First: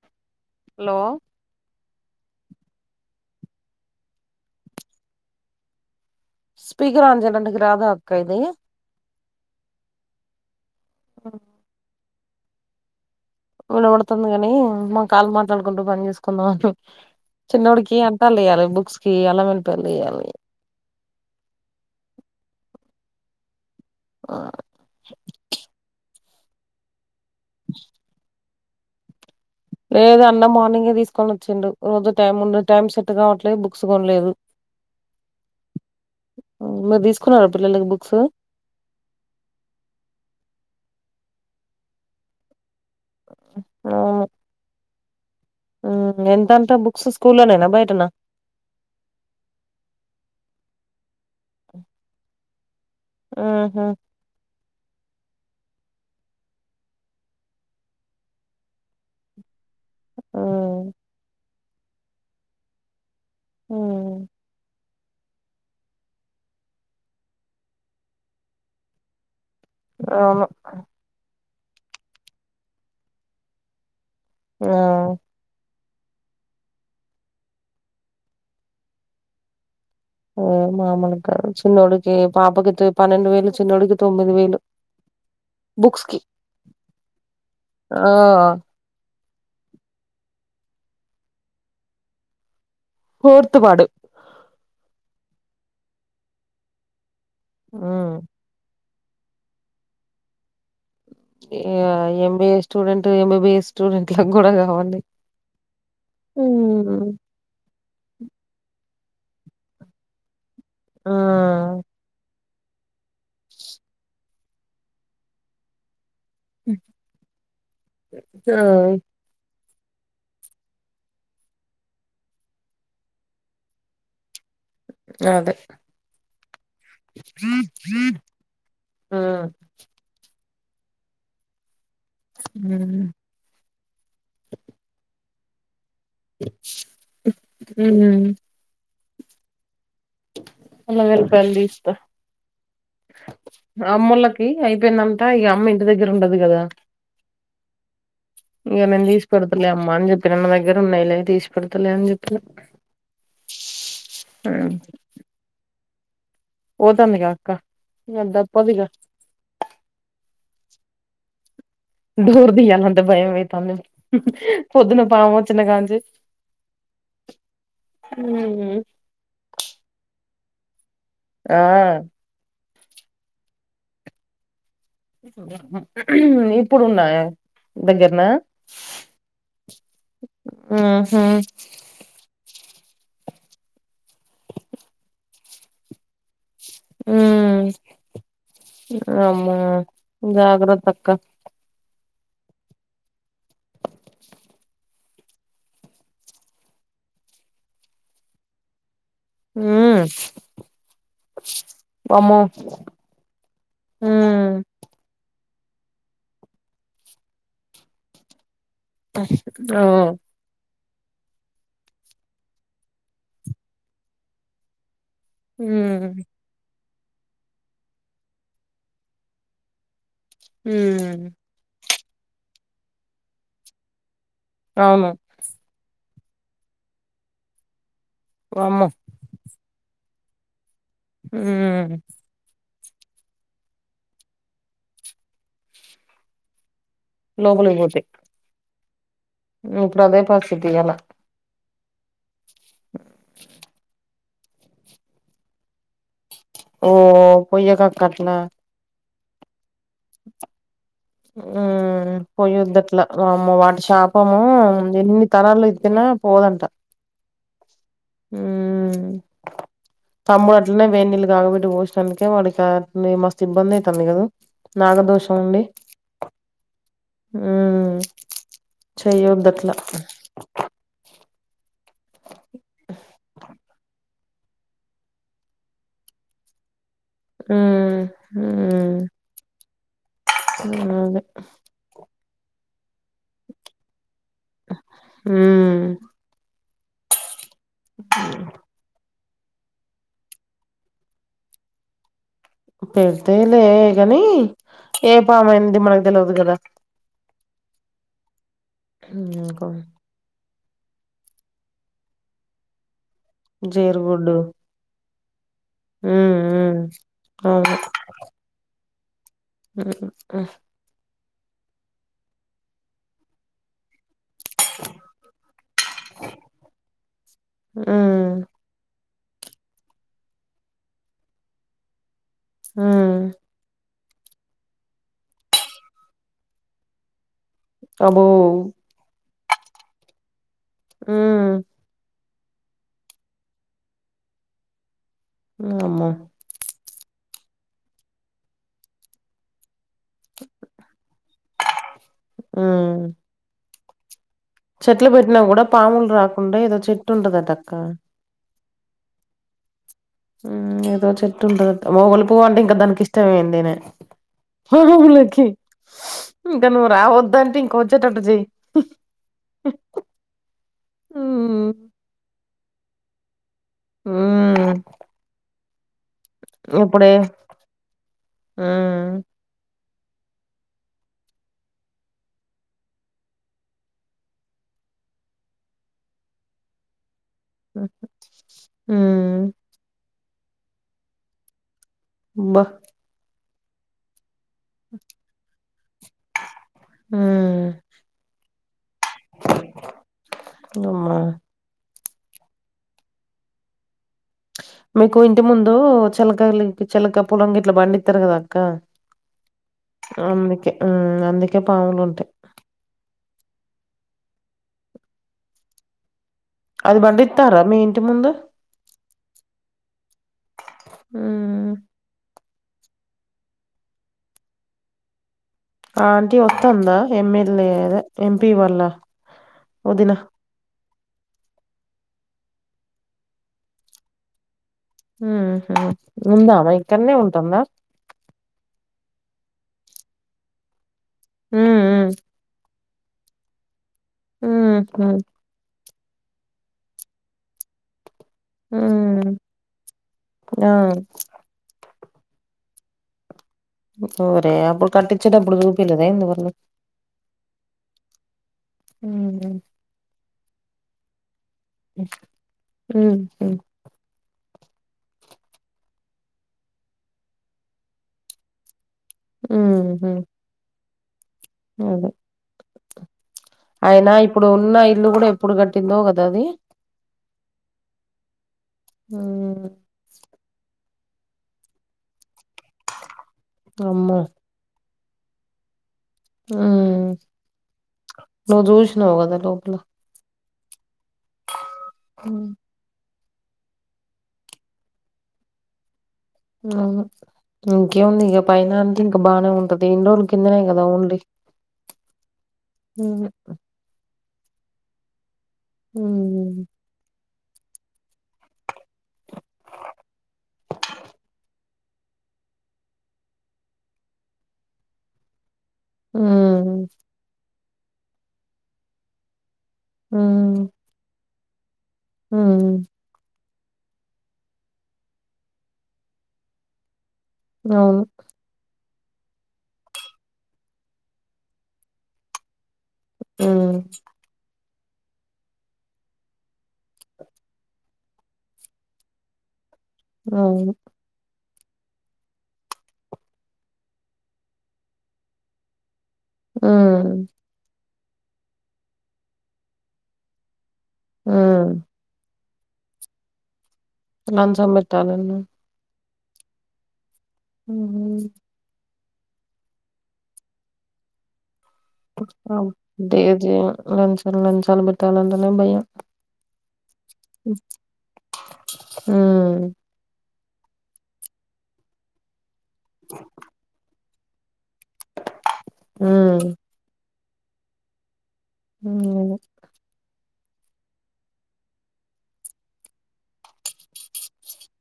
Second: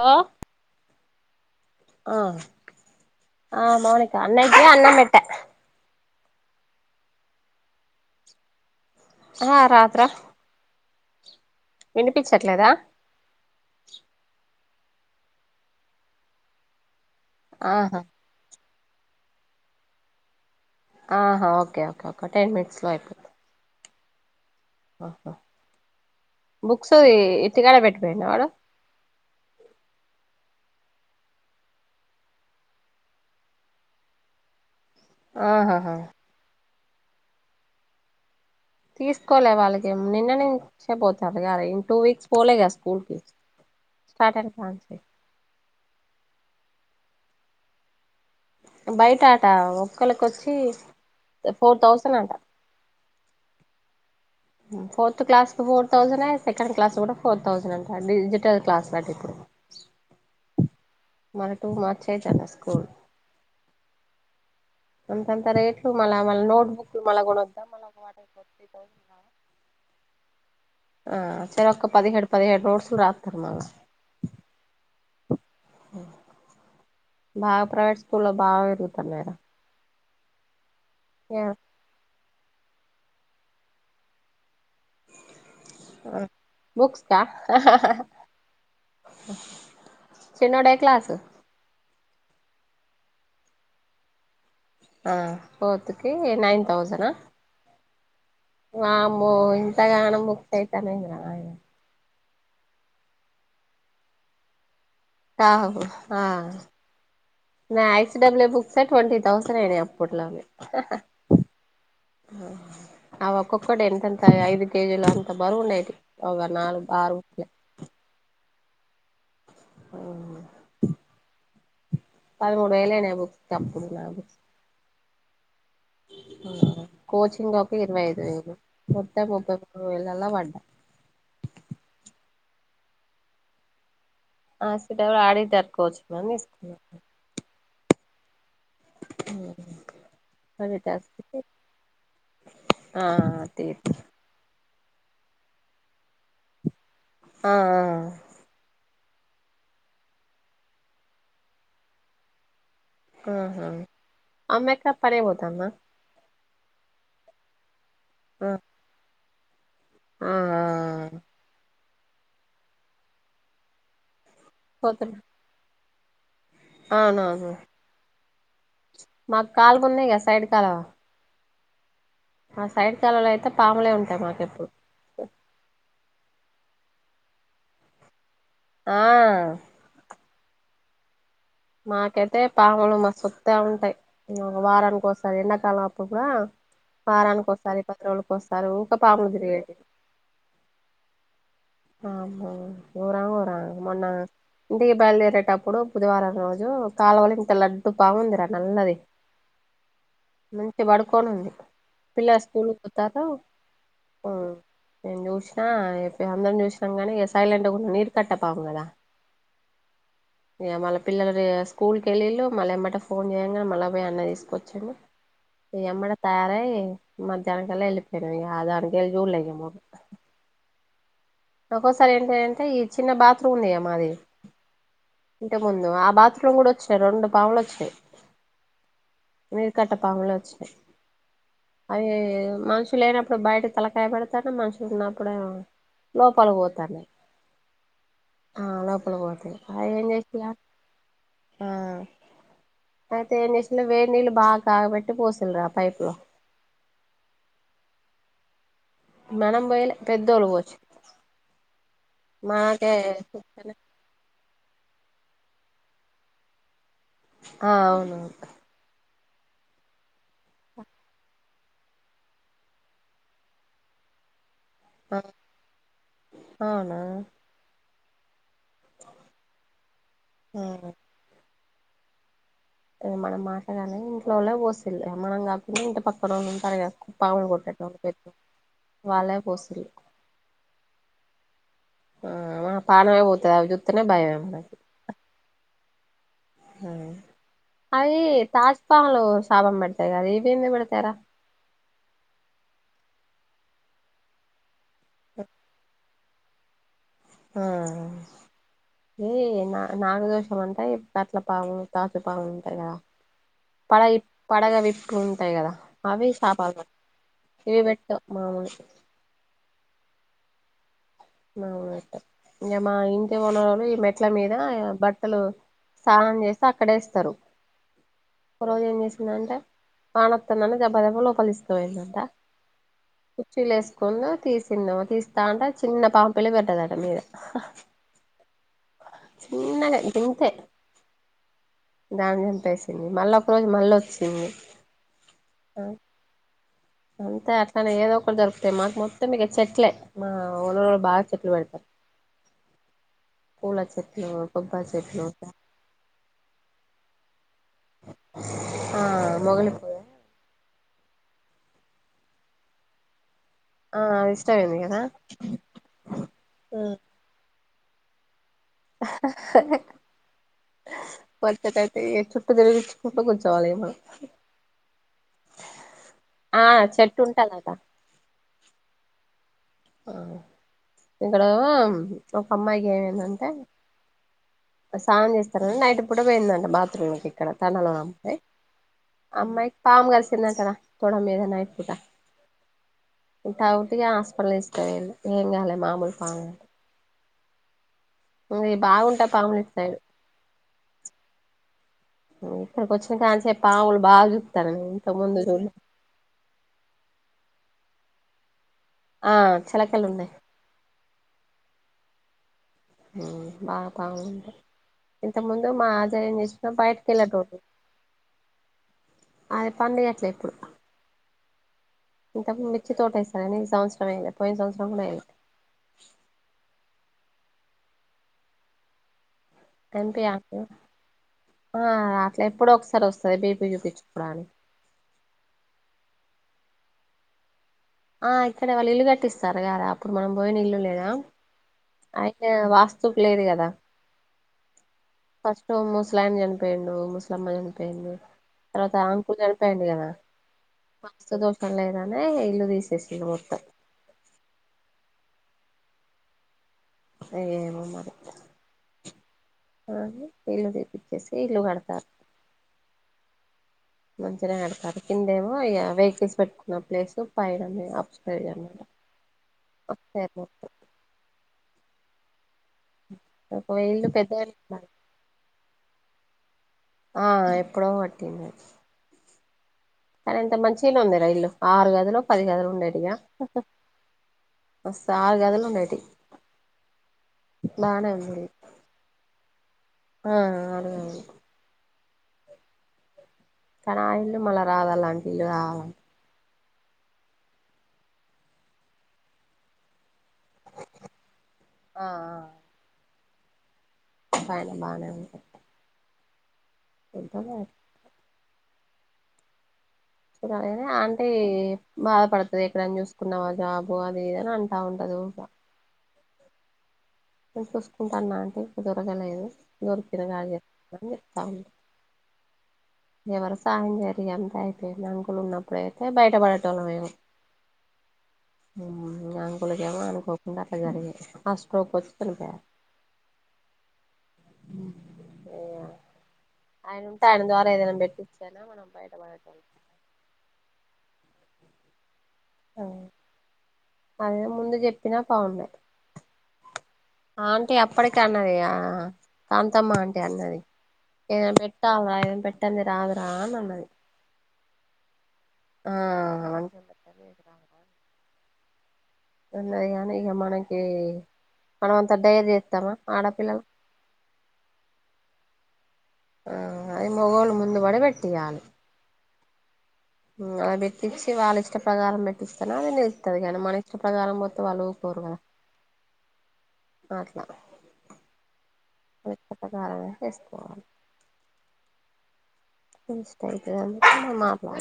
లో హలో ఆ ఆ మౌనిిక అన్నయ్యకు అన్నం పెట్ట స్పీకర్ ఆన్ చేయలంటికి రాద అక్క ఇది ఆహా రాదు రా ఆ వినిపించట్లేదా వినపడుతుంది కాని మా కాల్ మాట్లాడుకుంటూ పని చేసుకుందాం అని చిన్నోడికి ఆహా అ పెళ్లియాలి బుక్ కి అళ్ళమేళ్ళి పయల్ తియ్యాలి ఆహా ఓకే ఓకే ఓకే ఒక టెన్ మినిట్స్ లో అయిపోయి ఆ అహ బుక్స్ ఈ ఇంటికాడే పెట్టుపోయిఇండ వాడు లేదు అన్న మార్నింగే తీసుకొని వచ్చిండు రోజు టైం ఉండ టైం సెట్ కావట్లేదు బుక్స్ కొనలేదు ఆహాహా మ్ మీరు తీసుకున్నార పిల్లలకి బుక్స్ తీసుకోలే వాళ్ళకి నిన్నంచే పోతర్రు క రా టూ వీక్స్ పోలే క స్ స్కూల్ కి సటర్ డే కానుంచి మ్ ఎంతంట బుక్స్ స్కూల్లోనేనా బయటనా బయట ఆట ఒక్కళకిొచ్చి ఫోర్ థౌసండ్ అట ఆహ ఫోర్త్ క్లాస్ కు ఫోర్ థౌసండ్ సెకండ్ క్లాస్ కూడా ఫోర్ థౌజండ్ అంటారు డిజిటల్ క్లాస్లట ఇప్పుడు మ్ మళ్ళ టూ మార్చ అవుతన్న స్కూల్ మ్ అంతంత రేట్లు మళ్ళ మళ్ళ నోట్బుక్లు మళ్ళ కోనొద్ద్దా మ అవును అ చెరొక్క పదిహేడు పదిహేడు నోట్స్ రత్తరు మాగా ఆ బాగ ప్రవేట్ స్కూల్లో బాగా ఇరుగుతనై ర అ మామలుగ కాదు చిన్నోడికి పాపకి పన్నెండు వేలు చిన్నోడికి తొమ్మిది వేలు బుక్స్ కి మ్ బుక్స్ క ఆ చిన్నోడు ఏ క్లాస్ ఫోర్త్ వాడు ఆ ఫోర్తుకి నైన్ తౌసనా మ్ వామ్మ్మో ఇంతగానం బుక్స్ అయితనై నాయాన ఇగ ఎంబీఏ స్టూడెంట్ ఎంబీబిఏ స్టూడెంట్ లకు కూడా కావండి కవు ఆ నా ఎక్స్డబ్ల్యూ బుక్సే ట్వంటీ థౌసండ్ అయినయ్ అప్పట్ల అవి ఆ ఆవి ఓక్కోక్కటి ఎంతెంత ఐదు కేజీలు అంత బరువుండేటియి ఒగా నాలుగు ఆరు బుక్లే ఆ పదమూడు వేల అయినాయి ఆ బుక్ అప్పుడు నా బుక్స్ అదే కోచింగ్ ఒక ఒక ఇరవై ఐదు వేలు ఆ మొత్తం ముప్పై మూడు వేలళ్ళ పడ్డా మ్ హాస్పిటల్ ఆడిటర్ కోచ్ మ్ మ్మ్ అల్లం వెల్లిపాయలు తీసుకో ఆ తి అమ్మోళ్ళకి అయిపోయిందంట ఇగ అమ్మ ఇంటి దగ్గర ఉండదు కదా! ఆ ఇంక నేను తీసిపెడతలే అమ్మా అని చెప్పినా నా దగ్గర ఉన్నాయిలే తీసి పెడతలే అని చెప్పినా ఆహా అమ్మెక్క పనికి పోతందా పోతాందిగా అక్క ఇంకా ఆ దప్పదిగా ఆ డోర్ తీయాలంటే భయం అయితాంది పొద్దున పోతున్నా పాము వచ్చిన కాంచి అవునవును మాకు కాలువ ఉన్నాయి గా సైడ్ కాలువ ఆ ఆ సైడ్ కాలువలో అయితే పాములే ఉంటాయి మాకెప్పుడు ఇప్పుడు ఉన్నాయ దగ్గరన? ఆ మ్ హు మాకైతే పాములు మా చుట్ట ఉంటాయి. ఒక వారానికి ఓసారి అయిన ఎండాకాలం అప్పుడు కూడా, వారానికి ఉమ్ ఒకసారి, పది రోజుకి ఒకసారి ఊక పాములు అమ్మో తిరిగేటివి. జాగ్రత్త అక్క. వామ్మో వోరా వోరా మొన్నా ఇంటికి బయలుదేరేటప్పుడు బుధవారం రోజు కాలువలో ఇంత లడ్డు పాము ఉంది రా నల్లది. ఉమ్ మంచి పడుకొని ఉంది వామ్మో పిల్లలు స్కూల్ కి పోతారు మ్ ఉమ్ నేను చూసిన అయితే అందరం చూసినాం కానీ, ఇగ సైలెంట్ గుండి నీరు కట్ట పాము కదా రో ఇక మళ్ళ పిల్లలు స్కూల్కి వెల్లిళ్ళు మల్ల ఎంబట ఫోన్ చేయంగానే మళ్ళా పోయి అన్న తీసుకొచ్చిండు. ఉమ్ ఎమ్మడే తయారై మధ్యాహ్నం కల్లా వెళ్లిపోయిర్రు ఇగ దానికెళ్ చూడలే ఇగ మ్మ్ ఒక్కోసారి ఏంటిది అంటే ఈ చిన్న బాత్రూమ్ ఉందిగా మాది అవును ఇంట ముందు ఆ బాత్రూమ్ కూడా వచ్చినాయి రొండు పాములు వచ్చినాయి వామ్మో నీరుకట్ట పాములే వచ్చినాయి. ఉమ్ అయ్యయ్యయ్యో మనుష్ షి లేనప్పుడు బయట తలకాయ పెడతానయి మనుషులు ఉన్నప్పుడేమో, లోపలకి పోతన్నాయి. లోపలికి పోతాయి ఆ లోపల పోతాయి అవి ఇప్పుడు ఏం అదే చేస్తాయ పరిస్థితి ఇయ్యాల ఆ అయితే ఏం చేసిళ్ళు వేడి నీళ్ళు బాగ కాగబెట్టి పోసిల్రు ఆ పైప్ లో. ఓ పోయ్యకు అక్క అట్లా మనం పోయలే. పెద్దోళ్ళు పోసి మ్ పోయ్యోద్దు మనకే అట్లా వామ్మో వాటి షాప్ పము ఎన్ని తరాలు ఎత్తినా పోదంట. ఆ అవును. హు తమ్ముడు అట్లనే వేడి నీళ్ళు కాకబెట్టి పోసినానికే వాడికి మస్తు ఇబ్బంది అవుతుంది కదా ఆ నాగదోషం అండి అవునా ఉ చెయ్యోదు అట్ల ఆ ఇది మనం మాటగానే ఇంట్లో పోసిళ్ మనం కాకుండ ఇంటి పక్కనోళు ఉంటారుగ పామూలు ఉమ్ పటెట్టోలు వాళ్ళే [unintelligible] అ [unintelligible] ఆ పానమే పోతు అవి జుత్తనే భయం హు అవి [unintelligible] లు సాపం పెడతాయి కదా ఇవేమి పెడతాయ్ రా పెడతాయిలే గాని ఏ పామయింది మనకు తెలియదు కదా ఆ ఏ ఇంకో న నాగదోషం అంటే కట్ల పాము త [unintelligible] పాము ఉంటాయి కదా పడగ జేరుగుడ్డు పడగవి ఇట్ ఉంటాయి కదా అవి ఉమ్ ఉమ్ శాపలు అవును ఇవి పెట్టావు మామూని ఉ ఆ అవున ఇంక మా ఇంటి ఉన వాళ్ళు ఈ మెట్ల మీద బట్టలు సానం చేస్త అక్కడే [unintelligible] స్తరు ఆ ఒక రోజు ఏం చేసిందంటే వానవతంది గబ గబ లోపలి ఇస్త పోయిందంట ఆ కుచీలు వేసుకుంద తీసిందాం తీస్తా అంటే చిన్న పాం పిల్ల [unintelligible] మీద అబ్బో చిన్నది గింతే ఆ దాన్ని చంపేసింది మళ్ళీ ఒక రోజు మళ్ళ వచ్చింది ఉ అంతే అట్లనే ఏదో ఒకరు దరుకుతాయి మాకు మొత్తం మీక చెట్లే మా [unintelligible] బాగ చెట్లు పెడతారు ఆ పూల చెట్లు చెట్లు పెట్టినా కూడ పాములు రాకుండా ఏదో చెట్టు ఉంటదటక్క ఆ మొగలి [unintelligible] ఏదో చెట్టు ఉంటుంది మోగులి పువ్ అంటే ఇంకా దానికి ఇష్టమే అడి ఆ ఇష్టమైంది కదా [unintelligible] ఇంక నువ్వు రావొద్దు అంటే వచ్చేటట్టు చెయ్ [unintelligible] మ్మ్ అయితే చుట్ట దె ఫుట కూర్చోవాలి మనం మ్మ్ ఆ ఇప్పుడే చెట్టు ఉంటదట ఆ ఇక్కడ ఒక అమ్మాయికి ఏమైందంటే స్నానం చేస్తార [unintelligible] నైటు కూడ పోయిందండి బాత్రూమ్కి ఇక్కడ తనలో అమ్మాయి మ్మ్ అమ్మాయికి పాము కరిసింది అక్కడ తొడ మీదనే అయి పూట అబ్బ [unintelligible] హాస్పిటల్ [unintelligible] ఆ బాగుంటాయ్ పాములు ఇటు సైడు ఉమా ఇక్కడికి వచ్చిన కానిసే పావులు బాజు మీకు ఇంటి ముందు చలా గాలి చలక పులంగిట్ల బండితారు కదా అక్క ఆ చిలకలు ఉన్నాయి అందుకే అందుకే పాములు ఉంటాయి బా బాగుంటంది ఇంతముందు మా అజయని. అది బండి ఇస్తారా మీ ఇంటి ముందు. అదే పండియట్లే ఇప్పుడు ఉమ్మ్ ఇంతకు మిర్చి తోట ఎసాని ఈ సంవత్సరం ఎయల పోయిన సంవత్సరం కూడా ఎయలా అంటీ వత్తుందా ఎమ్మెల్యేద ఎంపీ వల్ల ఎంపి ఆ అట్లా ఎప్పుడ ఒకసారి వస్తది బీపీ చూపించుకోవాటనికి ఉందా ఆమే ఇక్కడనే ఉంటుందా ఆ ఇక్కడ వాళ్ళు ఇల్లు కట్టిస్తారు గదా అప్పుడు మనం పోయిన ఇల్లు లేదా హ్మ్. అయిన వాస్త చూప లేదు గదా. హ్మ్మ్ హమ్ ఫస్ట్ ముసలాయన చనిపోయిండు ముస్లమ్మ చనిపోయింది తర్వాత హ్మ్. అంకులు చడిపాయండి గదా ఆ! వాస్తు దోష్ లేదానే ఇల్లు తీసేసిరి మొత్తం ఒరే అప్పుడు కట్టించేటప్పుడు చూపిలేదా ఎంది అయ ఏమి మరి హుహు. ఇల్లు తీపిచ్చేసి ఇల్లు కడత. హ్మ్మ్ మంచిగా కడతారు కిందేమో ఇక వెహికల్స్ పెట్టుకున్న ప్లేస్ పైన అప్స్ పె హ్మ్మ్ అదే ఒక ఇల్లు అయినా పెద్దగా ఇప్పుడు ఉన్న కట్టారు. ఇల్లు కూడా ఏప్పుడు కట్టిందో గదా అది ఆ ఎప్పుడో గట్టింది హ్మ్మ్ సరే ఎంత మంచి ఉందిరా ఇల్లు ఆరు గదులు పది గదులు ఉండేటిగా అమ్మో! బస్ ఆరు గదులు ఉండేటి హ్మ్మ్ ఇల్లు నువు చూసినావు కదా లోపల ఆ అరు హమ్ కానీ ఇల్లు మళ్ళా రాదు అలాంటి ఇల్లు రావాల. ఇంకేముంది ఇక పైన అంటే ఇంకా బాగానే ఉంటది ఇండోర్ కిందనే కదా ఉంది ఆ పైన బాగా ఉంది హ ఎంటా. అంటే బాధ పడుతుంది ఎక్కడనా చూసుకున్నావా జాబు అది ఇదని అంటా ఉంటది. హుమ్మ్ నేను చూసుకుంటాన్నా అంటే ఇప్పు దొరకలేదు దొరికిన చేస్తా అని చెప్తా ఉంటాంది. హ్మ్మ్ ఎవరు సాయం చేయరు ఎంత అయిపోయింది అకులు ఉన్నప్పుడుయితే బయటపడతోళ్ళ మేమో. అవును. ఉమ్ అంకులకి ఏమో అనుకోకుండా అట్లా జరిగి హార్ట్ స్టోక్ వచ్చి చనిపోయా ఉమ్ ఉమ్ ఏయా ఆయన ఉంటే ఆయన ద్వారా ఏదైనా పెట్టిచ్చైనా అయిన మనం బయటపడేటోళ్ళం అవును అవును అదే ముందు చెప్పినా బాగుండేది ఉమ్ ఆంటీ అప్పటికీ అన్నది ఆ కాంతమ్మ ఆంటీ అన్నది ఏం హ్మ్. పెట్టాల్రా ఏం పెట్టంది రాదురా నన్నది నంద్ సంపెత్తా నేను ఆ [unintelligible] ఇది ఉహు ఉన్నది కానీ ఇక మనకి మనం అంతా డేర్ అబ్ చేత్తామా డేజే ఆడపిల్లలం లంచాలు లంచాలు పెట్టాలంటనేే భయం ఆ అది మొగోళ్ళు ముందు పడి పెట్టియాలి ఉమ్ ఉమ్ అలా పెట్టిచ్చి వాళ్ళ ఇష్ట ప్రకారం పెట్టిస్తేను అది నిలుత్తది కానీ మన ప్రకారం పోత్ వాళ్ళు ఉకోరు కదా ఉమ్ అట్లా ఉమ్ అదే ప్రకారంగా చేస్కోవాలి ష్ట్ ఐతే గాని నేన్ మాట్లా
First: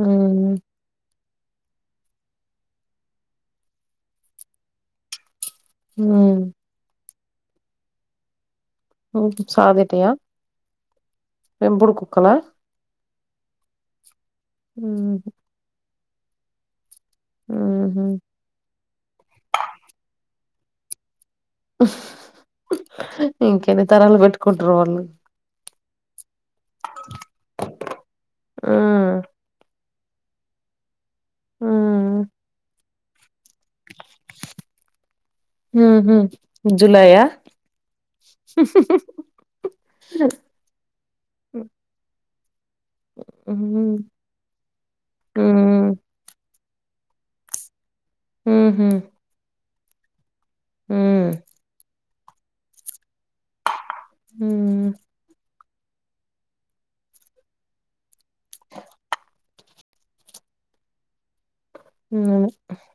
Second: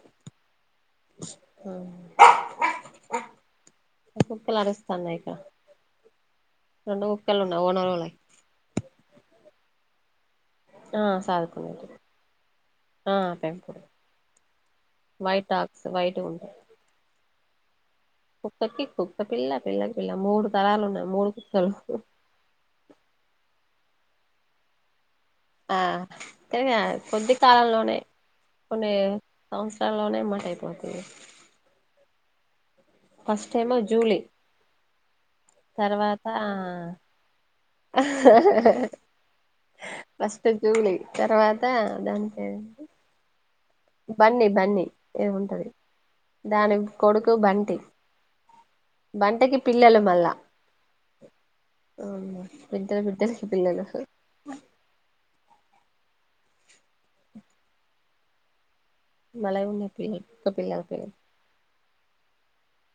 ఉమ్ ఉమ్ ఆ కుక్కలు అరుస్తాండాయ్ కా ఉమ్ రెండు కుక్కలు ఉన్నా ఓనర్ వాల్లవి ఒకే చాగుతయా ఆ సాగ్ పెంపుడు కుక్కలా? ఆ పెంపుడు హుహు. వైట్ టాక్స్ వైట్ గా ఉంటాయ్ ఊహు కుక్కకి కుక్కపిల్ల పిల్లకి పిల్ల మూడు తరాలు ఉన్నాయి మూడు కుక్ ఇంకెన్ని తరాలు పెట్టుకుంటరు వాళ్ళు ఆ తెగా కొద్ది కాలంలోనే కొన్ని హ్మ్. సంవత్సరాల్లోనే మట్టైపోతాయ్ ఊ మ్ ఫస్ట్ ఏమో జూలీ హుహు. తర్వాత ఆ జులాయా? ఫస్ట్ జూలీ తర్వాత దాని పేరు ఉ హ్ము్ బన్నీ బన్నీ ఏమి ఉంటది దాని కొడుకు బంటి ఊహు బంటికి పిల్లలు మళ్ళా అవున్లే పెద్ద పెద్దలుకి పిల్లలు ఉ బలె ఉంది పిల్లి కుక్క పిల్లలో [unintelligible]